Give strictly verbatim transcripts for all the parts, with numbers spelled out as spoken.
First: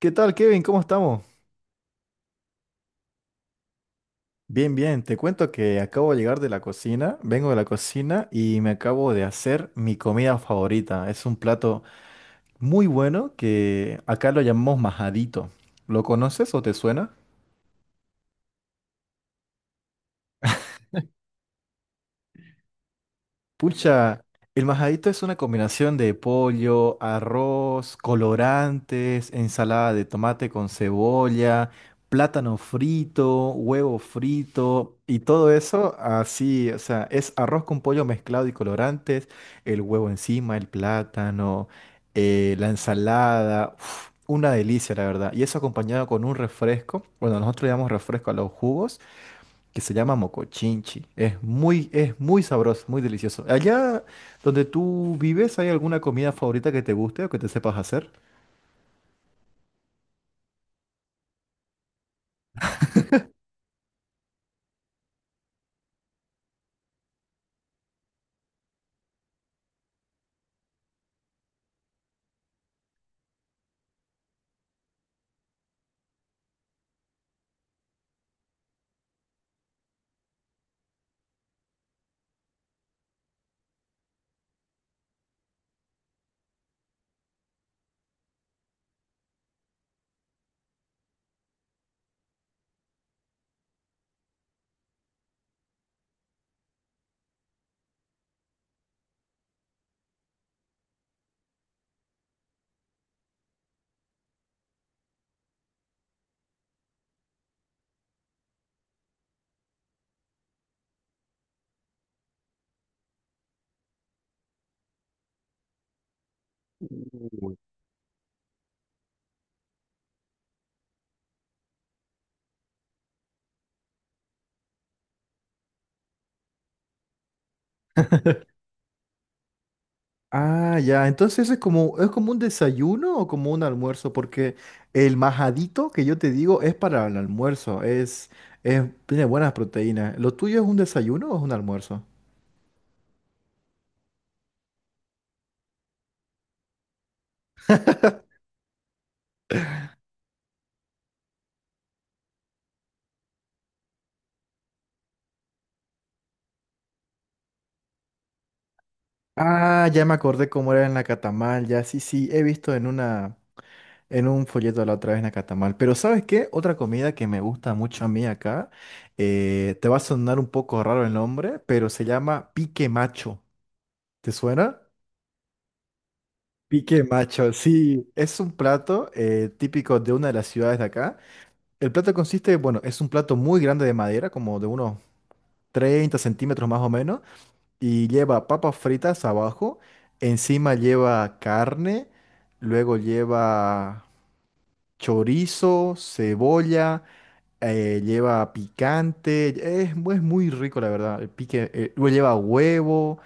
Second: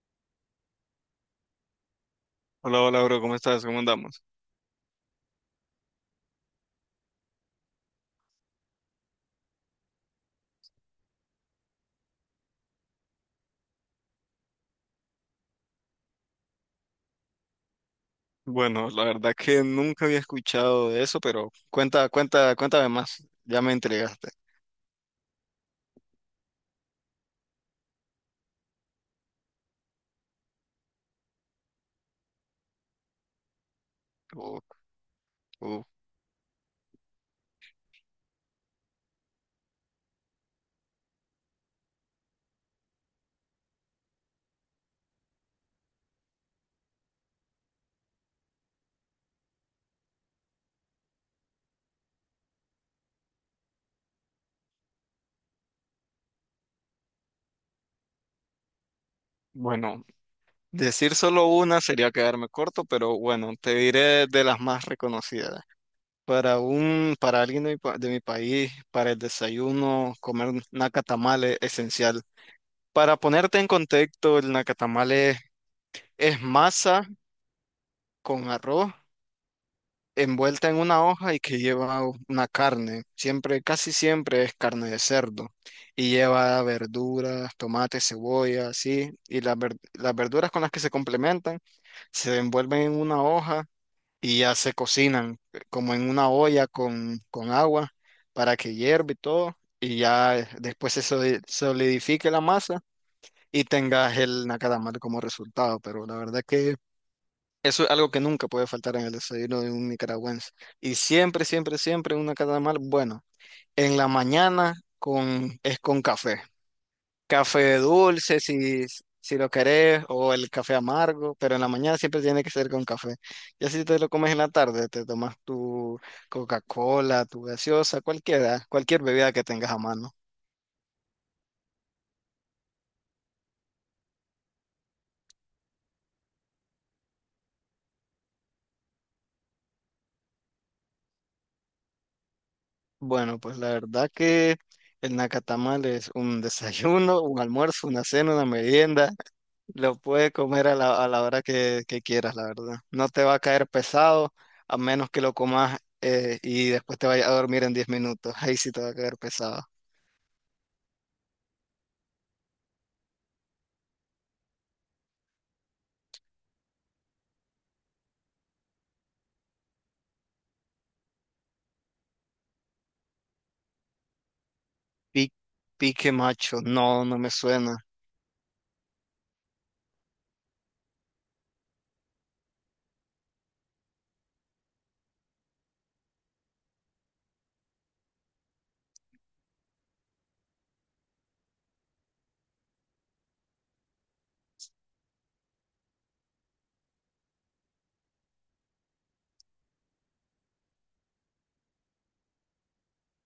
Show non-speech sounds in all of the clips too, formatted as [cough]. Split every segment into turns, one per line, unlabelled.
¿Qué tal, Kevin? ¿Cómo estamos?
Hola, hola, bro, ¿cómo estás? ¿Cómo andamos?
Bien, bien. Te cuento que acabo de llegar de la cocina, vengo de la cocina y me acabo de hacer mi comida favorita. Es un plato muy bueno que acá lo llamamos majadito. ¿Lo conoces o te suena?
Bueno, la verdad que nunca había escuchado de eso, pero cuenta, cuenta, cuéntame más. Ya me
Pucha,
entregaste.
el majadito es una combinación de pollo, arroz, colorantes, ensalada de tomate con cebolla, plátano frito, huevo frito y todo eso así, o sea, es arroz con pollo mezclado y colorantes, el huevo encima, el plátano, eh, la ensalada, uf, una delicia la verdad. Y eso acompañado con un refresco, bueno, nosotros le llamamos refresco a los jugos que se llama mocochinchi. Es muy, es muy sabroso, muy delicioso. Allá donde tú vives, ¿hay alguna comida favorita que te guste o que te sepas hacer?
Bueno, decir solo una sería quedarme corto, pero bueno, te diré de las más reconocidas. Para un, para alguien de mi, pa- de mi país, para el desayuno, comer nacatamale es esencial. Para ponerte en contexto, el nacatamale es masa con arroz envuelta en una hoja y que lleva una carne. Siempre, casi siempre es carne de cerdo. Y lleva verduras, tomates, cebolla, así. Y las, ver- las verduras con las que se complementan se envuelven en una hoja y ya se cocinan eh, como en una olla con, con agua para que hierva y todo. Y ya eh, después se soli- solidifique la masa y tengas el nacadamal como resultado. Pero la verdad que eso es algo que nunca puede faltar en el desayuno de un nicaragüense. Y siempre, siempre, siempre una mal, bueno, en la mañana con, es con café. Café dulce si, si lo querés o el café amargo, pero en la mañana siempre tiene que ser con café. Ya si te lo comes en la tarde, te tomas tu Coca-Cola, tu gaseosa,
[laughs]
cualquiera, cualquier bebida que tengas a mano.
Ah, ya. Entonces es como, es como un desayuno o como un almuerzo, porque el majadito que yo te digo es para el almuerzo. Es, es, tiene buenas proteínas. ¿Lo tuyo es un desayuno o es un almuerzo?
Bueno, pues la verdad que el nacatamal es un [laughs] desayuno, un almuerzo, una cena, una merienda. Lo puede comer a la, a la hora que, que quieras, la verdad. No te va a caer pesado a menos que lo comas eh, y después te vayas a dormir en diez minutos. Ahí sí te va a caer pesado.
Ah, ya me acordé cómo era en la Catamal, ya sí, sí, he visto en una, en un folleto la otra vez nacatamal. Pero ¿sabes qué? Otra comida que me gusta mucho a mí acá, eh, te va a sonar un poco raro el nombre, pero se llama pique macho. ¿Te suena?
Pi- pique macho,
Pique
no, no me
macho,
suena.
sí. Es un plato eh, típico de una de las ciudades de acá. El plato consiste, bueno, es un plato muy grande de madera, como de unos treinta centímetros más o menos, y lleva papas fritas abajo, encima lleva carne, luego lleva chorizo, cebolla. Eh, lleva picante, es, mu- es muy rico la verdad. El pique, eh, luego lleva huevo,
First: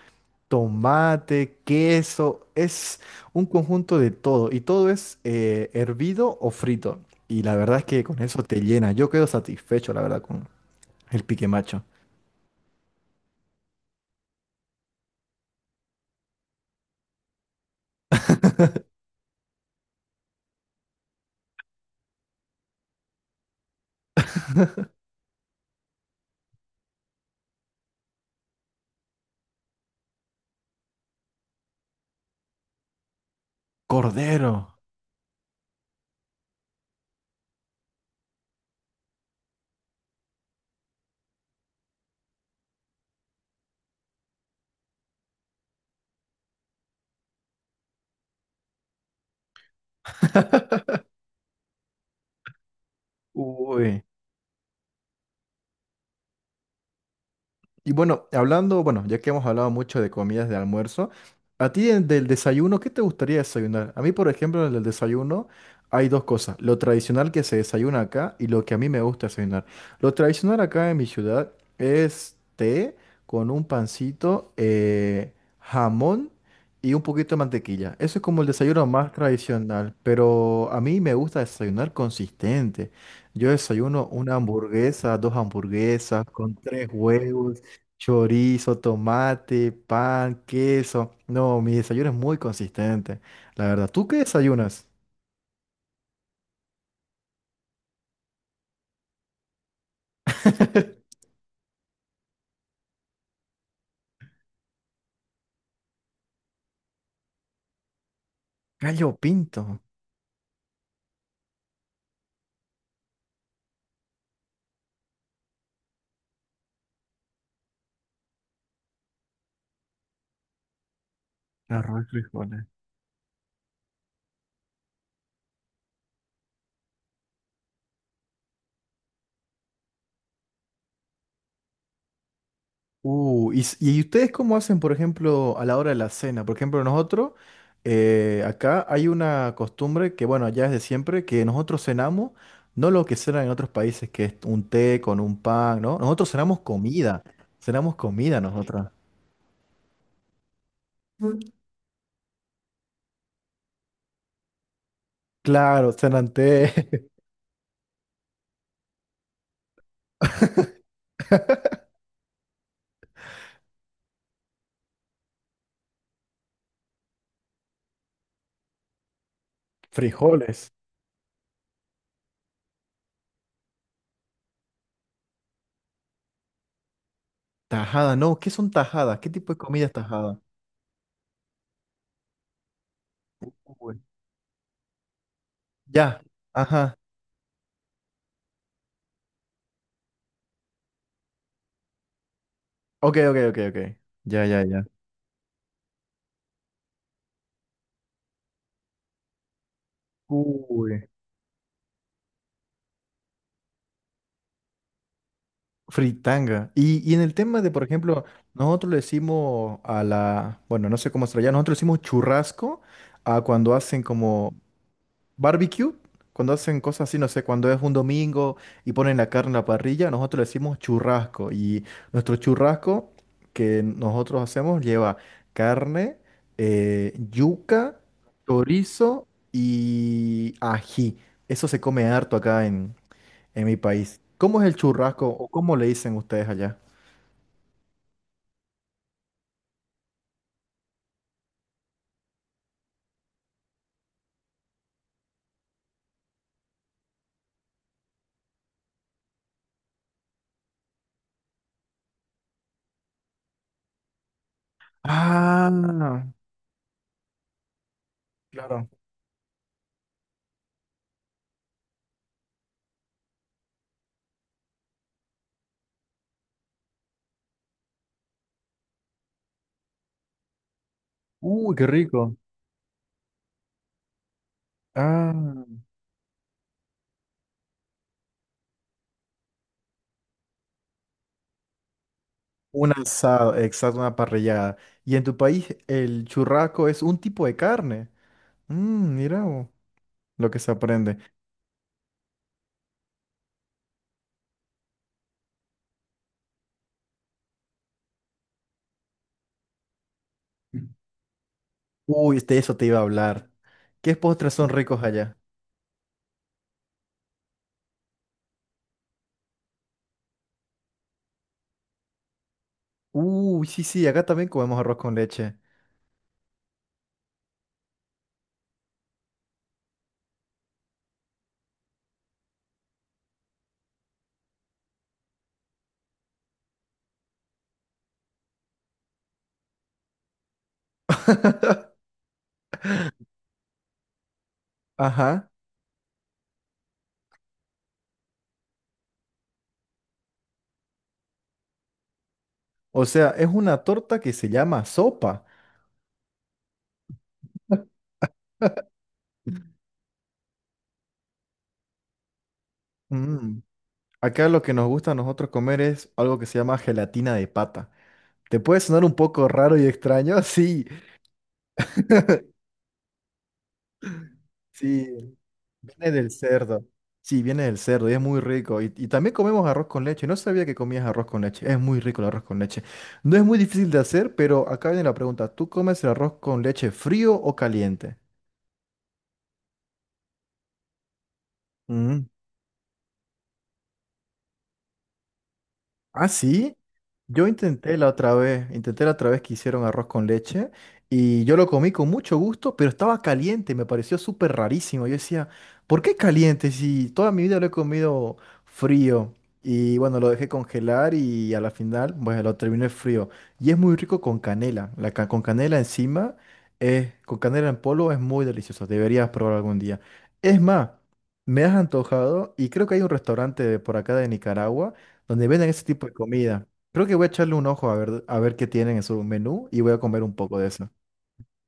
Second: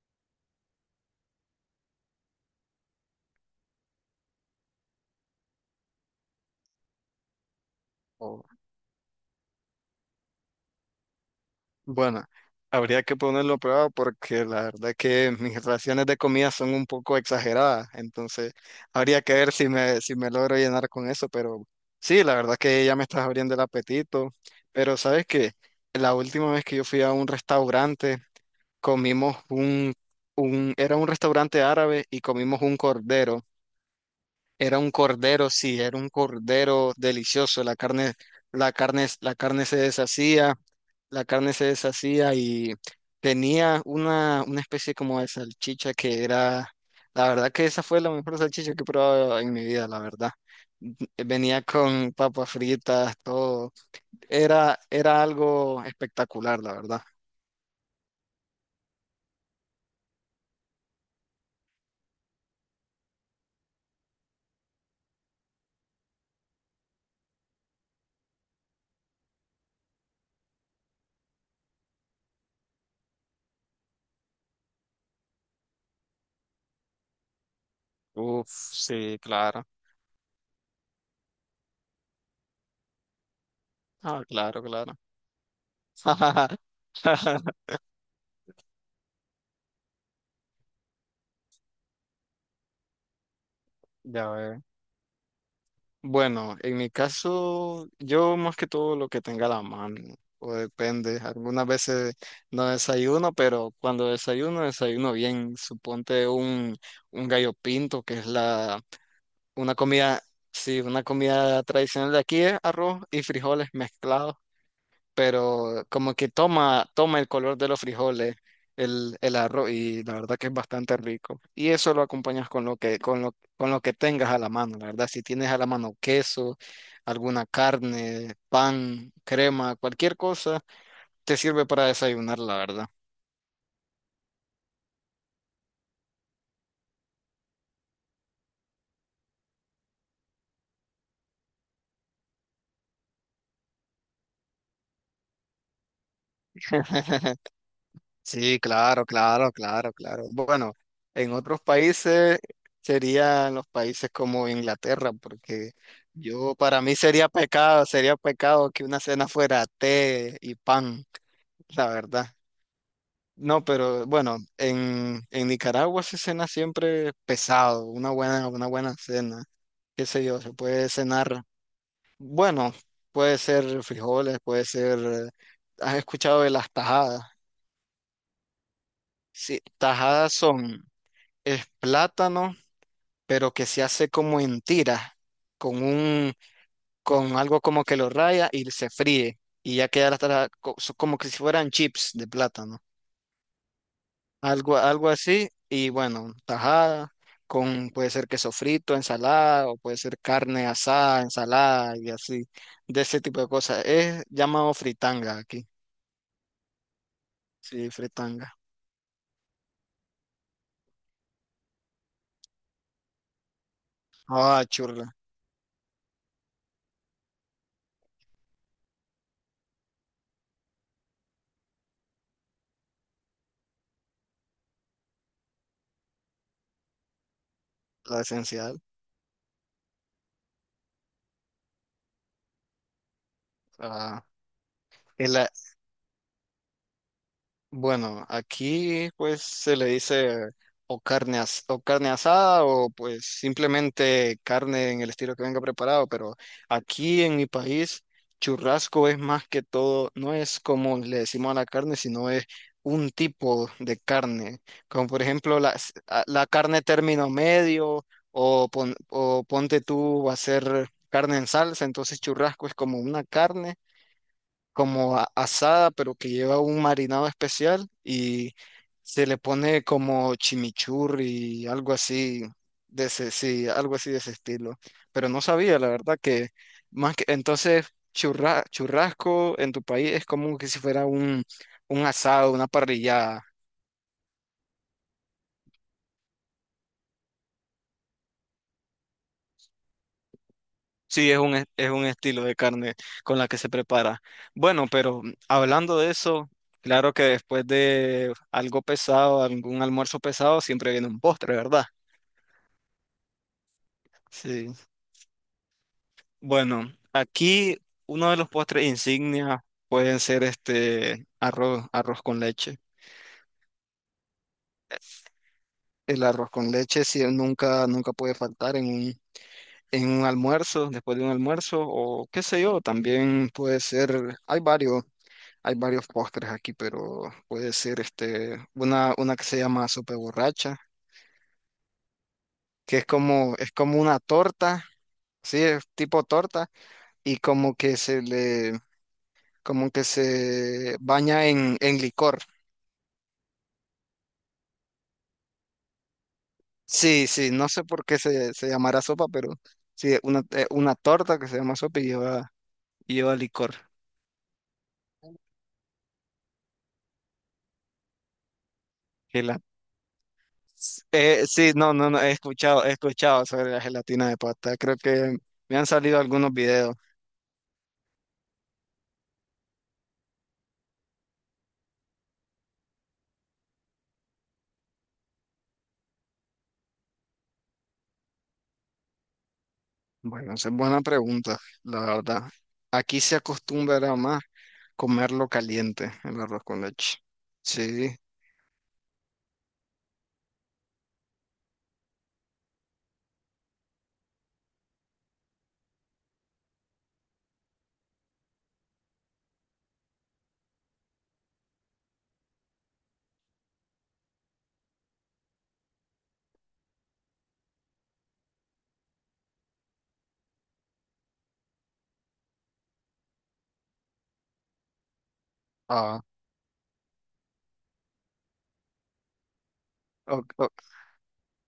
tomate, queso, es un conjunto de todo y todo es eh, hervido o frito. Y la verdad es que con eso
O-
te llena. Yo quedo satisfecho, la verdad, con el pique macho.
bueno, habría que ponerlo a prueba porque la verdad que mis raciones de comida son un poco exageradas. Entonces,
[laughs]
habría que ver si me, si me logro llenar con eso. Pero sí, la verdad que ya me estás abriendo el apetito. Pero ¿sabes que la última vez que yo fui a un restaurante, comimos un, un, era un restaurante árabe y comimos un cordero.
Cordero.
Era un cordero, sí, era un cordero delicioso. La carne, la carne, la carne se deshacía, la carne se deshacía y tenía una, una especie como de salchicha que era, la verdad que esa fue la mejor salchicha que he probado en mi vida, la verdad. Venía con papas fritas, todo.
Uy.
Era, era algo espectacular, la verdad.
Y bueno, hablando, bueno, ya que hemos hablado mucho de comidas de almuerzo, a ti en- del desayuno, ¿qué te gustaría desayunar? A mí, por ejemplo, en el desayuno hay dos cosas, lo tradicional que se desayuna acá y lo que a mí me gusta desayunar. Lo tradicional acá en mi ciudad es té con un pancito, eh, jamón y un poquito de mantequilla. Eso es como el
Uf,
desayuno más
sí, claro.
tradicional, pero a mí me gusta desayunar consistente. Yo desayuno
Ah,
una
claro, claro.
hamburguesa, dos hamburguesas, con tres huevos.
[laughs]
Chorizo, tomate, pan, queso. No, mi desayuno es muy consistente, la verdad. ¿Tú qué
Ya ver.
desayunas?
Bueno, en mi caso, yo más que todo lo que tenga a la mano, o depende.
[laughs]
Algunas veces no desayuno, pero cuando desayuno, desayuno bien. Suponte un, un gallo pinto, que es la,
Gallo
una
pinto.
comida, sí, una comida tradicional de aquí es arroz y frijoles mezclados, pero como que toma, toma el color de los frijoles, el, el arroz, y la verdad que es bastante rico. Y eso lo
Arroz y
acompañas con
frijoles.
lo que, con lo, con lo que tengas a la mano, la verdad. Si tienes a la mano queso, alguna carne, pan, crema, cualquier cosa, te sirve para desayunar, la verdad.
Uh, y, s- ¿y ustedes cómo hacen, por ejemplo, a la hora de la cena? Por ejemplo, nosotros, eh, acá hay una costumbre que, bueno, ya es de siempre, que nosotros cenamos, no lo que cenan en otros países, que es un té con un pan, ¿no? Nosotros cenamos comida,
[laughs]
cenamos comida
Sí,
nosotros.
claro, claro, claro, claro. Bueno, en otros países serían los países como Inglaterra, porque
Claro, cenan té,
yo para mí sería pecado, sería pecado que una cena fuera té y pan, la verdad. No, pero bueno, en, en Nicaragua se cena siempre pesado, una buena, una buena cena,
[laughs]
qué sé yo, se
frijoles.
puede cenar, bueno, puede ser frijoles, puede ser, eh, ¿has escuchado de las tajadas?
Tajada, no, ¿qué son tajadas? ¿Qué tipo de
Sí,
comida es
tajadas
tajada?
son es plátano, pero que se
Uy.
hace como en tiras, con
Ya,
un,
ajá.
con algo como que lo raya y se fríe. Y ya queda hasta co- so- como que si fueran chips de plátano.
Ok, ok, ok, ok. Ya, ya, ya.
Algo, algo así. Y bueno, tajada, con puede ser queso frito, ensalada, o puede ser carne
Uy.
asada, ensalada y así, de ese tipo de cosas. Es llamado fritanga aquí.
Fritanga. Y, y en el tema de, por
Sí,
ejemplo,
fritanga.
nosotros le decimos a la, bueno, no sé cómo se lo llama, nosotros le decimos churrasco a cuando hacen como
Ah, churla,
barbecue, cuando hacen cosas así, no sé, cuando es un domingo y ponen la carne en la parrilla, nosotros le decimos churrasco. Y nuestro churrasco que nosotros hacemos lleva carne, eh, yuca,
la esencial.
chorizo y ají. Eso se come harto acá en, en mi país.
Ah,
¿Cómo es el churrasco
el
o cómo le dicen ustedes allá?
bueno, aquí pues se le dice o carne, as- o carne asada o pues simplemente carne en el estilo que venga preparado, pero aquí en mi país churrasco es más que todo, no es como le decimos a la carne, sino es un tipo de carne, como por ejemplo
Ah,
la, la carne término medio o,
claro.
pon- o ponte tú va a ser carne en salsa, entonces churrasco es como una carne como a- asada, pero que lleva un marinado especial y se le pone como chimichurri,
Uy, qué
algo
rico.
así de ese, sí, algo así de ese estilo. Pero no
Ah.
sabía, la verdad, que más que entonces churra- churrasco en tu país es como que si fuera un, un asado, una
Un
parrillada.
asado, exacto, una parrillada. Y en tu país el churrasco es un tipo de carne. Mm, mira vos, lo que se aprende.
Sí, es un, es es un estilo de carne con la que se prepara. Bueno, pero hablando de eso, claro que después de algo pesado, algún almuerzo pesado, siempre viene un postre, ¿verdad?
Uy, de eso te iba a hablar. ¿Qué postres son
Sí.
ricos allá?
Bueno, aquí uno de los postres insignia pueden ser este arroz, arroz con leche.
Uy, sí, sí, acá también comemos arroz con leche.
El arroz con leche sí, nunca, nunca puede faltar en un, en un almuerzo, después de un almuerzo, o qué sé yo, también puede ser, hay varios, hay varios postres aquí, pero puede ser este, una, una que se llama sopa borracha, que es como, es como una torta,
Ajá.
sí, es tipo torta, y como que se le como que se baña en, en licor.
O sea, es una torta que se llama sopa.
Sí, sí, no sé por qué se, se
[laughs]
llamará sopa, pero sí, una, eh, una torta que se llama sopa y lleva, y lleva
Mm.
licor.
Acá lo que nos gusta a nosotros comer es algo que se llama gelatina de pata. ¿Te puede sonar un poco
Gela-
raro y extraño? [laughs] Sí.
Eh, sí, no, no, no, he
[laughs]
escuchado, he escuchado sobre la gelatina de pasta. Creo
Sí,
que me han
viene
salido
del
algunos
cerdo.
videos.
Sí, viene del cerdo y es muy rico. Y, y también comemos arroz con leche. No sabía que comías arroz con leche. Es muy rico el arroz con leche. No es muy difícil de hacer, pero acá viene la pregunta. ¿Tú comes el arroz con leche frío o caliente?
Bueno, esa es buena pregunta, la
Mm.
verdad. Aquí se acostumbra más comerlo caliente,
Ah,
el arroz
sí.
con leche.
Yo intenté la
Sí.
otra vez, intenté la otra vez que hicieron arroz con leche y yo lo comí con mucho gusto, pero estaba caliente, me pareció súper rarísimo. Yo decía, ¿por qué caliente si toda mi vida lo he comido frío? Y bueno, lo dejé congelar y a la final, bueno, lo terminé frío. Y es muy rico con canela. La ca- con canela encima, eh, con canela en polvo es muy delicioso. Deberías probar algún día. Es más, me has antojado y creo que hay un restaurante por acá de Nicaragua donde venden ese tipo de
Ah,
comida. Creo que voy a echarle un ojo a ver, a ver qué tienen en su menú y voy a comer un
ok,
poco de
ok.
eso.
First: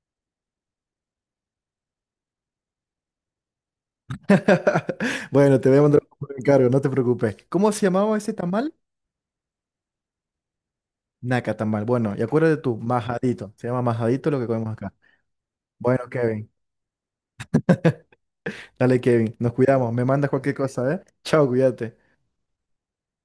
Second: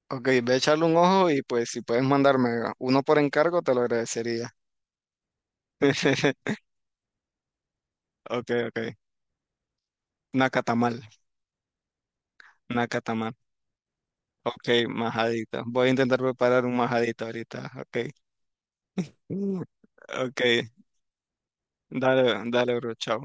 Ok, ve a echarle un ojo y pues si puedes mandarme uno por encargo, te lo agradecería.
[laughs] Bueno, te voy a mandar un
[laughs]
encargo, no te preocupes. ¿Cómo se llamaba ese
Ok,
tamal?
ok. Nacatamal,
Naca tamal. Bueno, y acuérdate tú,
nacatamal.
majadito. Se llama majadito lo que
Ok,
comemos acá.
majadito. Voy a
Bueno,
intentar
Kevin.
preparar un majadito ahorita. Ok.
Dale, Kevin. Nos
Mm.
cuidamos. Me mandas
Ok,
cualquier cosa, ¿eh? Chao, cuídate.
dale, dale, bro, chao.